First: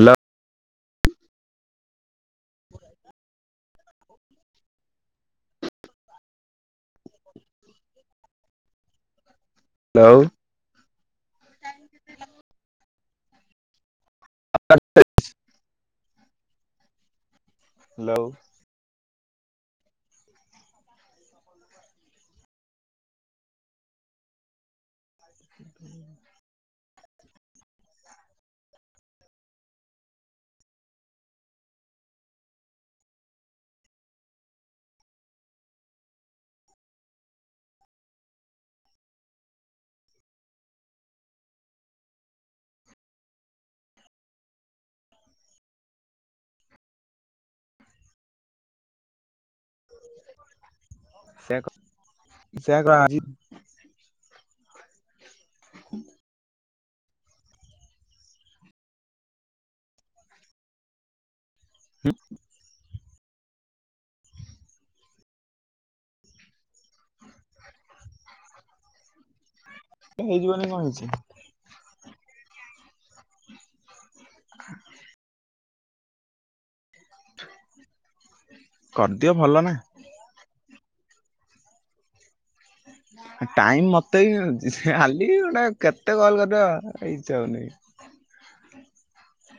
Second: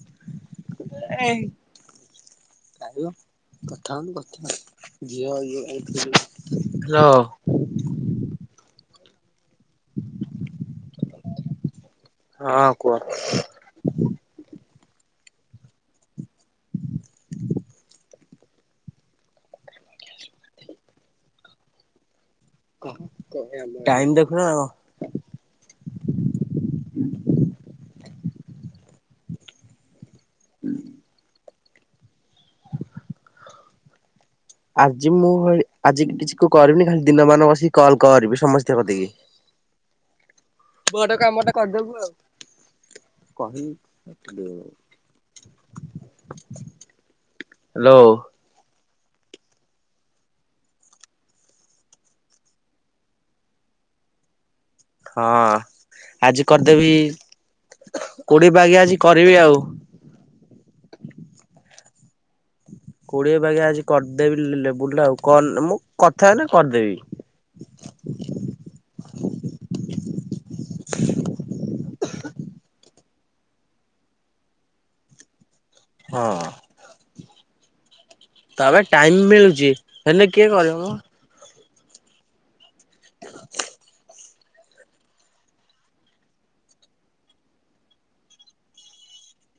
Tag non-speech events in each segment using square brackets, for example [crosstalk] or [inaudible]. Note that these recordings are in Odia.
ହାଲୋ। ଏଇ ହାଲୋ। [unintelligible] ହଁ କୁହ। ହାଲୋ। ଟାଇମ୍ ଦେଖୁଚ ନା କଣ? ହ ଆଜି ମୁଁ [unintelligible] ଆଜି କିଛି କୁ କରିବିନି ଖାଲି ଦିନ ମାନ ବସିକି କଲ୍ କରିବି ସମସ୍ତିଙ୍କ କତିକି। ଆ ବଡ କାମ ଟା କରିଦବୁ ଆଉ। ହାଲୋ। [inaudible] ହଁ ଆଜି କରିଦେବି, କୋଡିିଏ ବାଗିଆ ଆଜି କରିବି ଆଉ। ହଁ କୋଡିଏ ବାଗିଆ ଆଜି କରିଦେବି ଲେବୁଲ୍ ଆଉ [unintelligible] ମୁଁ କଥାହେନେ କରିଦେବି। ହେଇଯିବନି କଣ ହେଇଛି। ହଁ ତାପରେ ଟାଇମ୍ କରିଦିଅ ଭଲ ନା ମିଳୁଚି। ହେଲେ କିଏ କରିବ ମ? ଆ ଟାଇମ୍ ମ ମତେ ବି ମିଳୁଚି, ଖାଲି ଗୋଟେ କେତେ କଲ୍ କରିବ, ଆଉ ଇଚ୍ଛା ହଉନି।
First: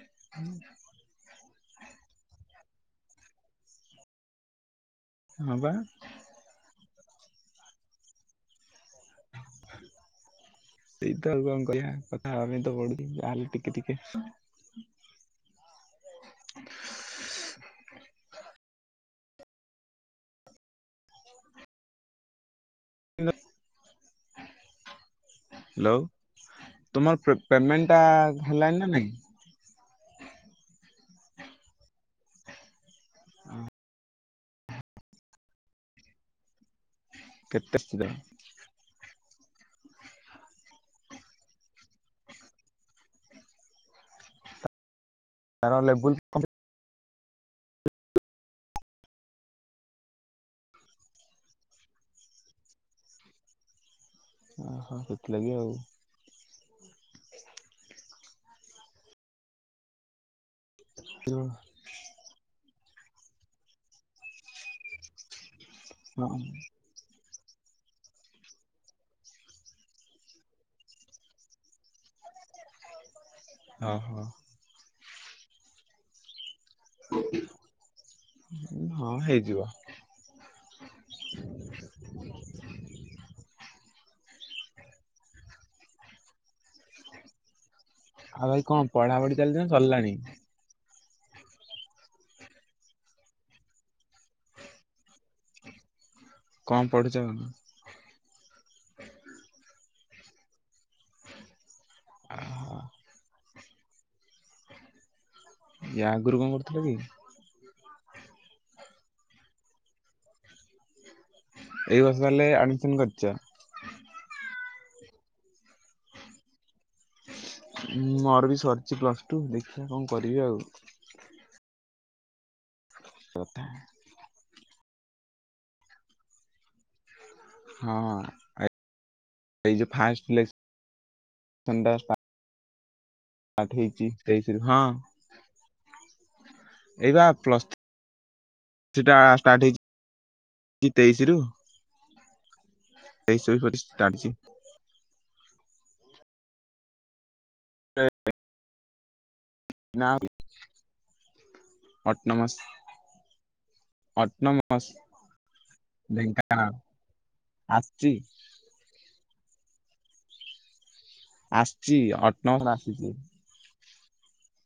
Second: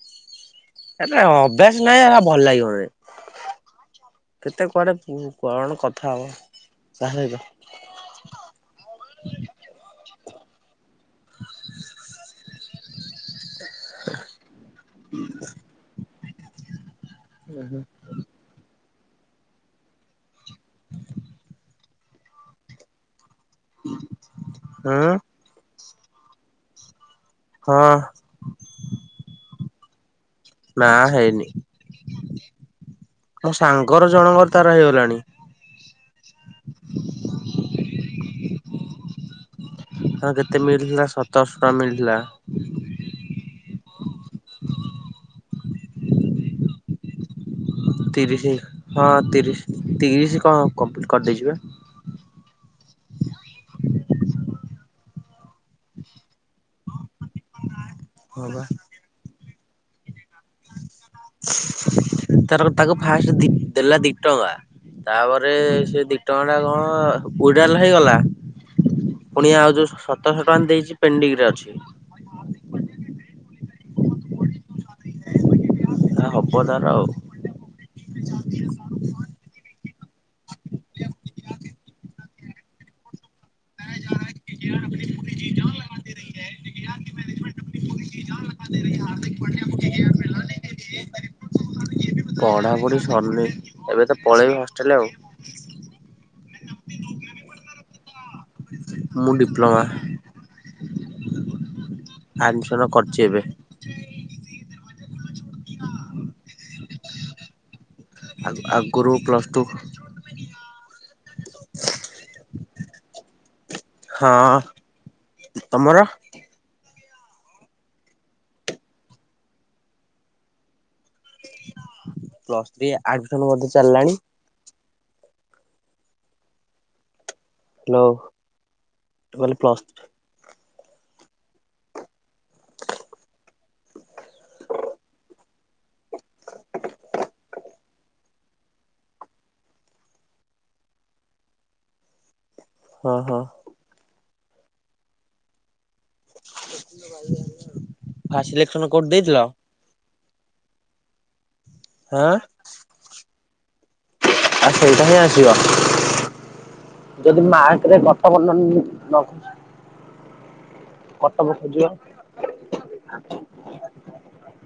[inaudible] ଆରେ ଅଭ୍ୟାସ ନହିଁ ହେରା ଭଲ ଲାଗିବନି, କେତେ କୁଆଡେ ହଁ ବା। କଣ କଥା ହବ ସେଇ ତ ଆଉ କଣ କହିବା କଥା ହବା ପାଇଁ ତ ପଡୁଚି, ଯାହେଲେ ଟିକେ-ଟିକେ [inaudible] [unintelligible] [inaudible] [unintelligible] [inaudible] ହଁ ହାଲୋ, ତୁମର [unintelligible] ହଁ ପେମେଣ୍ଟ ଟା ହେଲାଣିି ନା ନାଇଁ? ନା ହେଇନି, ମୋ ସାଙ୍ଗର ଜଣଙ୍କର ତାର ହେଇଗଲାଣି। କେତେ [unintelligible] [unintelligible] ତାର କେତେ ମିଳିଥିଲା ସତରଶ ଟଙ୍କା ମିଳିଥିଲା। ତାର ଲେବୁଲ୍ [unintelligible] ତିରିଶି ହଁ ତିରିଶ୍ ତିରିଶି କଣ କରିଦେଇଚି ବା। ସେଥିଲାଗି ଆଉ। ହଁ ବା। [unintelligible] ତାର ତାକୁ ଫାଷ୍ଟ ଦେଲା ଦି ଟଙ୍କା, ତାପରେ ସିଏ ଦି ଓହୋ ଟଙ୍କା ଟା କଣ ୱିଡ୍ରାଲ୍ ହେଇଗଲା, ପୁଣି ଆଉ ଯୋଉ ସତରଶହ ଟଙ୍କା ଦେଇଚି ପେଣ୍ଡିଙ୍ଗ ରେ ଅଛି। ଅହ। ହବ ତାର ଆଉ। ହଁ ହେଇଯିବ। ଆଉ ଭାଇ କଂ ପଢା ପଢି ଚାଲିଚି ନା ସରିଲାଣି। [unintelligible] ପଢାପଢି ସରନେଇ ଏବେ ତ ପଳେଇବି ହଷ୍ଟେଲ ଆଉ। କଂ ପଢୁଚ। ମୁଁ ଡିପ୍ଲୋମା। ଆ ଆଡ୍ମିଶନ କରିଚି ଏବେ। ୟା ଆଗୁରୁ କ କରୁଥିଲ କି? [inaudible] ଆ ଆଗୁରୁ ପ୍ଲସ ଟୁ ଏଇ ବର୍ଷ ହେଲେ ଆଡମିସନ କରିଚ। ହଁ ତମର। ମୋର ବି ସରିଛି ପ୍ଲସ ଟୁ ଦେଖିବା କଣ କରିବି ଆଉ। ପ୍ଲସ ଥ୍ରୀ ଆଡମିସନ କଥା ବୋଧେ ଚାଲ୍ଲାଣି। ହଁ ହ୍ୟାଲୋ ମୁଁ ଏ କହିଲି ଏଇ ପ୍ଲସ ଯୋଉ ଫାସ ଲିସ୍ [unintelligible] [unintelligible] ହଁ ଏଇ ବା ପ୍ଲସ୍ ଥ୍ରି ଟା ଷ୍ଟାର୍ଟ ହେଇଚି ଏ ତେଇଶି ରୁ। ହଁ ହଁ। ତେଇଶି ରୁ ପଚିଶି [unintelligible] [unintelligible] [inaudible] ଫାସ୍ ସିଲେକ୍ସନ କୋଉଠି ଦେଇଥିଲ। ନାମ୍ [inaudible] ହଁ ଅଟନମସ୍। [unintelligible] ସେଇଟା ହିଁ ଆସିବ ଢେଙ୍କାନାଳ ଯଦି ମାର୍କ ରେ ଆସିଛି [inaudible] କଟପ ଖୋଜିବ ଆସିଛି [inaudible] ଅଟୋନମସ ଆସିଛି [unintelligible]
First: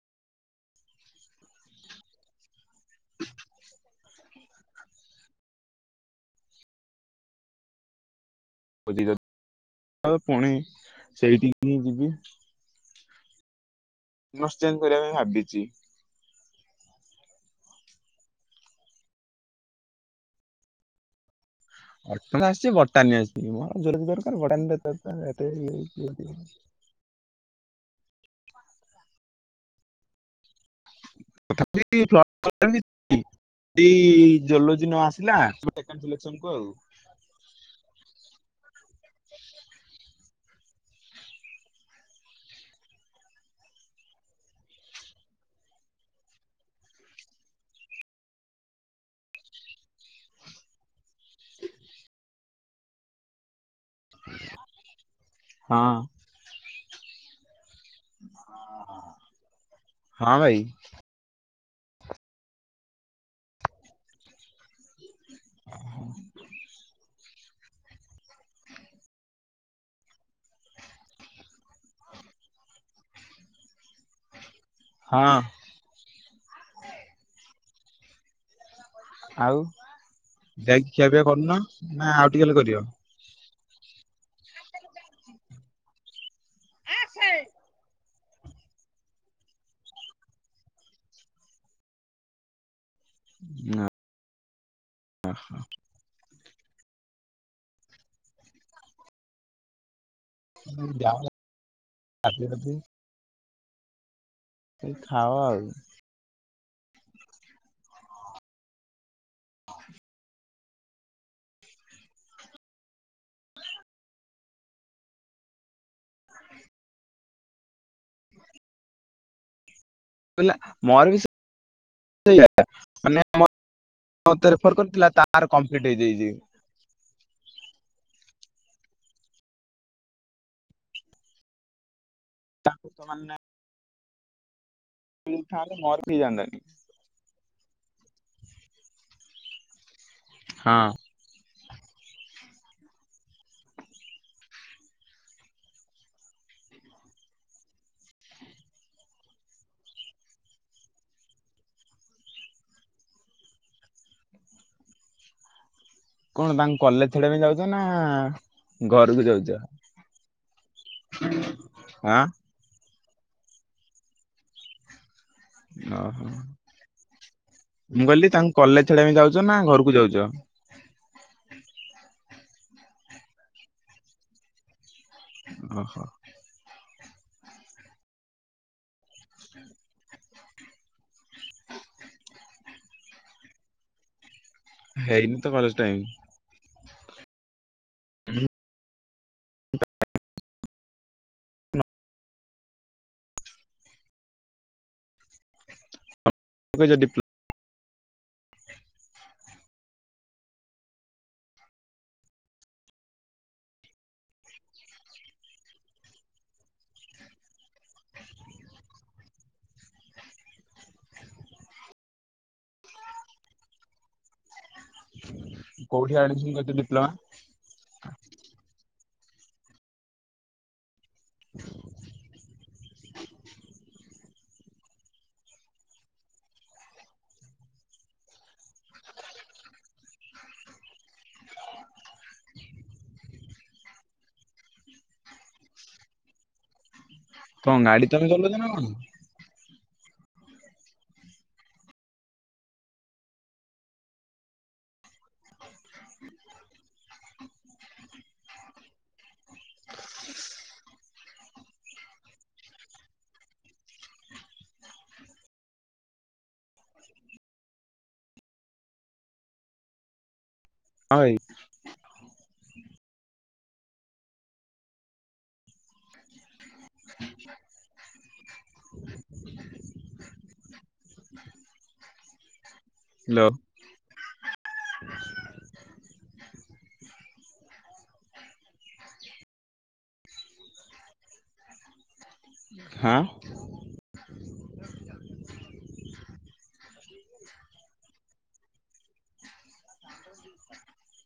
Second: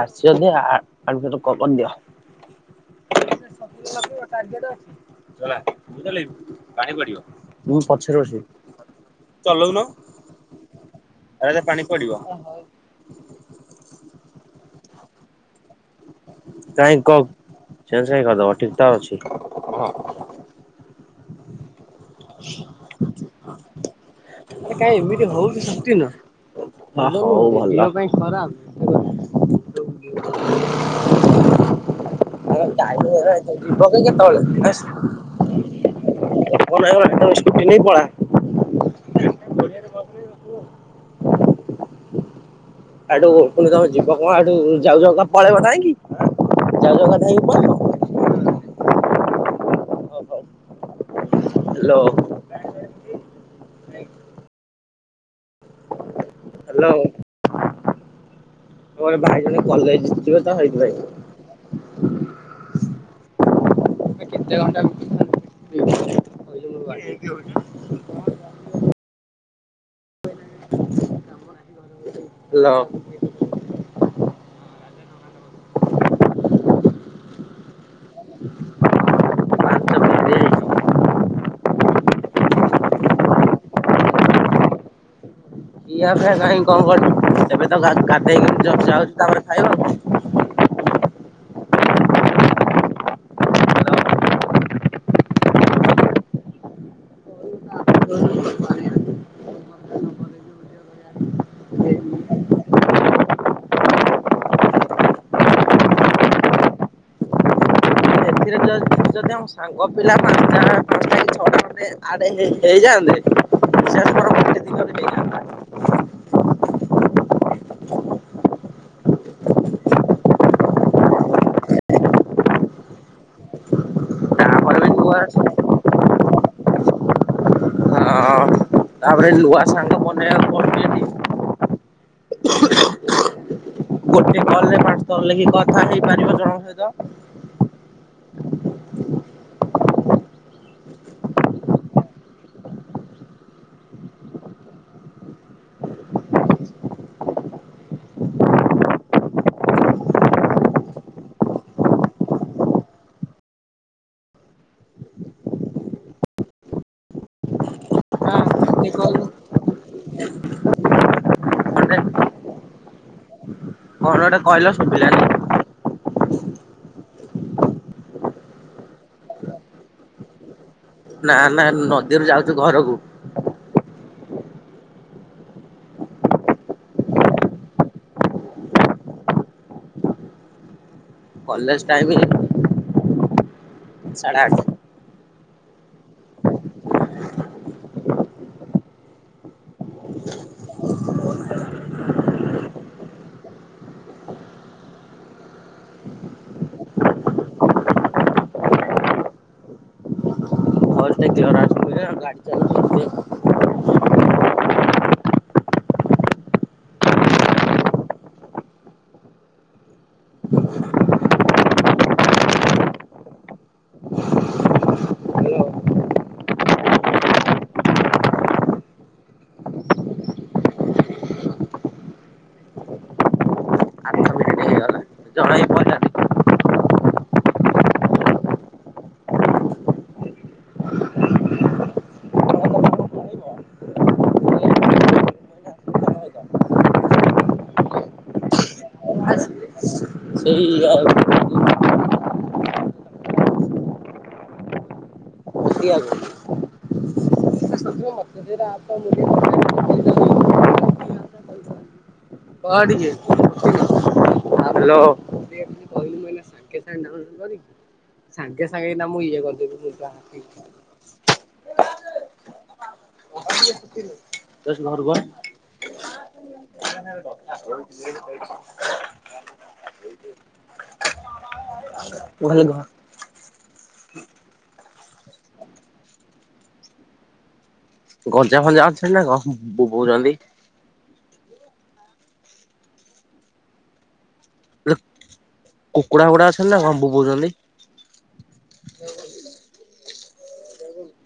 ଆସିଚି ଯଦି ଆ ଆ ଆଡମିଶନ୍ କ କର୍ଦିଅ। [inaudible] [unintelligible] [unintelligible] ପୁଣି ସେଇଠିକି ହିଁ ଯିବି। ନର୍ସିଂ କରିବା ପାଇଁ ଭାବିଚି। [unintelligible] [unintelligible] [inaudible] [unintelligible] [unintelligible] କି ଜୁଲୋଜି ନ ଆସିଲା ସେକେଣ୍ଡ ସିଲେକ୍ସନ [unintelligible] [inaudible] କୁ ଆଉ। ଆଡୁ ମୁଁ କନି ତମେ ଯିବ କଣ ଆଡୁ ଯାଇ ଜାଇକା ପକେଇବ ଧାଇଁକି ଯାଉ ଯାଉକା ଧାଇଁକି ପକେଇବ। ହାଲୋ। ହଁ। ହାଲୋ। ମୋର ଭାଇ ଜଣେ କଲେଜ ହଁ ଭାଇ ଜିବେତ ସେଇଥିପାଇ। ଏ କେତେ ଘଣ୍ଟା କୁ ଓହୋଃ। [unintelligible] ହାଲୋ। ହଁ। ଆଉ ଯାଇକି ଖିଆ ପିଆ କରୁନ, ନା ଆଉ ଟିକେ ଗଲେ କରିବ? [inaudible] [unintelligible] ଏବେ ତ ଗ-ଗାଧେଇକି ଯ-ଯାଉଛି ତାପରେ ଖାଇବ। ନାଁ। କଣ। [unintelligible] [unintelligible] ଖାଅ ଆଉ। ଏଥିରେ ଯଦି ଆମ ସାଙ୍ଗ ପିଲା ପାଞ୍ଚଟା-ପାଞ୍ଚଟା କି ଛଅଟା ଖଣ୍ଡେ ଆଡ଼୍ ହେ-ହେଇ-ହେଇ ଯାଆନ୍ତେ [inaudible] [inaudible] [unintelligible] ମୋର ବି [unintelligible] ମାନେ [unintelligible] ମତେ ତାପରେ ରେଫର ବି କରିଥିଲା, ନୂଆ ତାର କମ୍ପ୍ଲିଟ ହେଇଯାଇଛି। ହଁ ତାପରେ ନୂଆ ସାଙ୍ଗ ବନେଇବାକୁ [unintelligible] ତାଙ୍କୁ ତ ମାନେ ଗୋଟେ କଲ୍ ରେ ପାଞ୍ଚ ଥର ଲେଖି ମିଳିଥାନ୍ତା କଥା ମୋର ବି ହେଇପାରିବ ହେଇଯାନ୍ତାନି। ଜଣଙ୍କ ସହିତ। [inaudible] ହଁ। [inaudible] [inaudible] କଣ ତାଙ୍କୁ କଲେଜ ଛଡିଆ ପାଇଁ ଯାଉଛ ନା ହଁ ଆ କିଏ କହିଲୁ? ଘରକୁ ଯାଉଛ? ହାଁ? କଣ ଗୋଟେ କହିଲ ଶୁଭିଲାନି। ଅହଃ, ମୁଁ କହିଲି ତାଙ୍କୁ କଲେଜ ଛାଡିବା ପାଇଁ ଯାଉଚ ନା ଘରକୁ ଯାଉଚ? ନା ନା ନଦୀରୁ ଯାଉଚୁ ଘରକୁ। ଓହୋଃ। [inaudible] କଲେଜ ଟାଇମ୍ ରେ ସାଢ଼େ ଆଠ। ହେଇନି ତ କଲେଜ ଟାଇମ୍। ଏବେ ଯଦି [unintelligible] [unintelligible] କୋଉଠି ଆଡମିସନ କରିଛ ଡିପ୍ଲୋମା? [inaudible] [inaudible] ଜଣା ଇ ପଇଲାନି। କଣ ଗାଡ଼ି ତମେ ଚଲଉଛ ନା କଣ? [inaudible] ସେଇ ଅ ପଦିଆକୁ। [unintelligible] ହ୍ୟାଲୋ। ସାଙ୍ଗେ ସାଙ୍ଗେ ଏଇନା ମୁଁ ଇଏ କରିଦେବି ସେଟା ଏଟା। ଐ [unintelligible] ଦଶନ୍ ଘରୁକୁ ଆଁ। [inaudible] [inaudible] ମୁ କାଲି ଘ ହାଲୋ। ଗଞ୍ଜା ଫଞ୍ଜା ଅଛନ୍ତି ନା କଣ ବୋବଉଚନ୍ତି? ହା କୁକୁଡା ଗୁରା ଅଛନ୍ତି ନା କଣ ବୋବଉଚନ୍ତି? [inaudible]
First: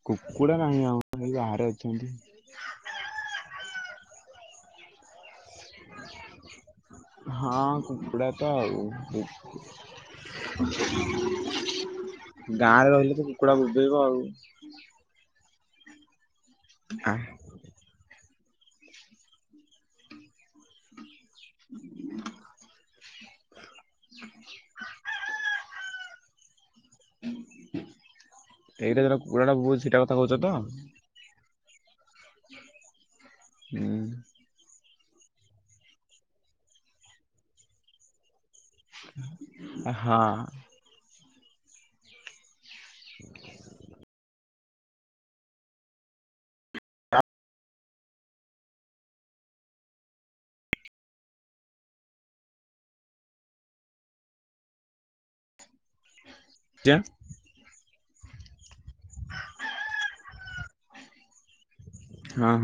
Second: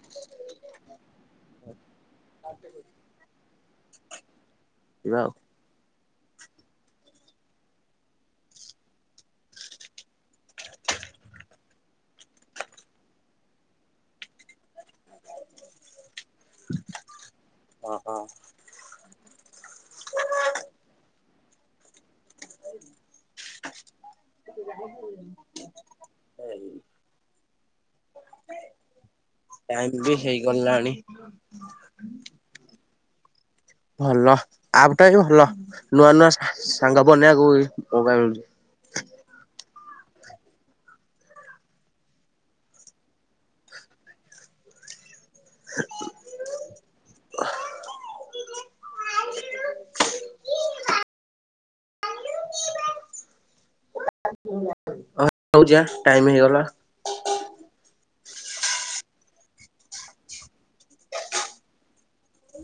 କୁକୁଡ଼ା ନାହିଁ ଆମର ଏଇ ବାହାରେ ଅଛନ୍ତି। [inaudible] ଏଇଆ ଆଉ। ହଁ କୁକୁଡ଼ା ତ ଆଉ ବୁକୁ ଗାଁରେ ରହିଲେ ତ କୁକୁଡା ବୋବେଇବ ଆଉ। ଆଁ ଅହଁ। [unintelligible] [unintelligible] ଏଇଟା କୁକୁଡ଼ା ଟା ବୋବୋଉଚି ସେଟା କଥା ଟାଇମ ବି କହୁଚ ତ ହେଇଗଲାଣି ହୁଁ ଭଲ ଆପ୍ ଟା ବି ଭଲ ନୂଆ ନୂଆ ସା-ସାଙ୍ଗ ବନେଇବାକୁ ବି ମୋଉକା ମିଳୁଚି। ହଁ। [inaudible] ରଉଛି ଆଁ ଟାଇମ ହେଇଗଲା। ଟିଆଁ ହଁ ହଁ।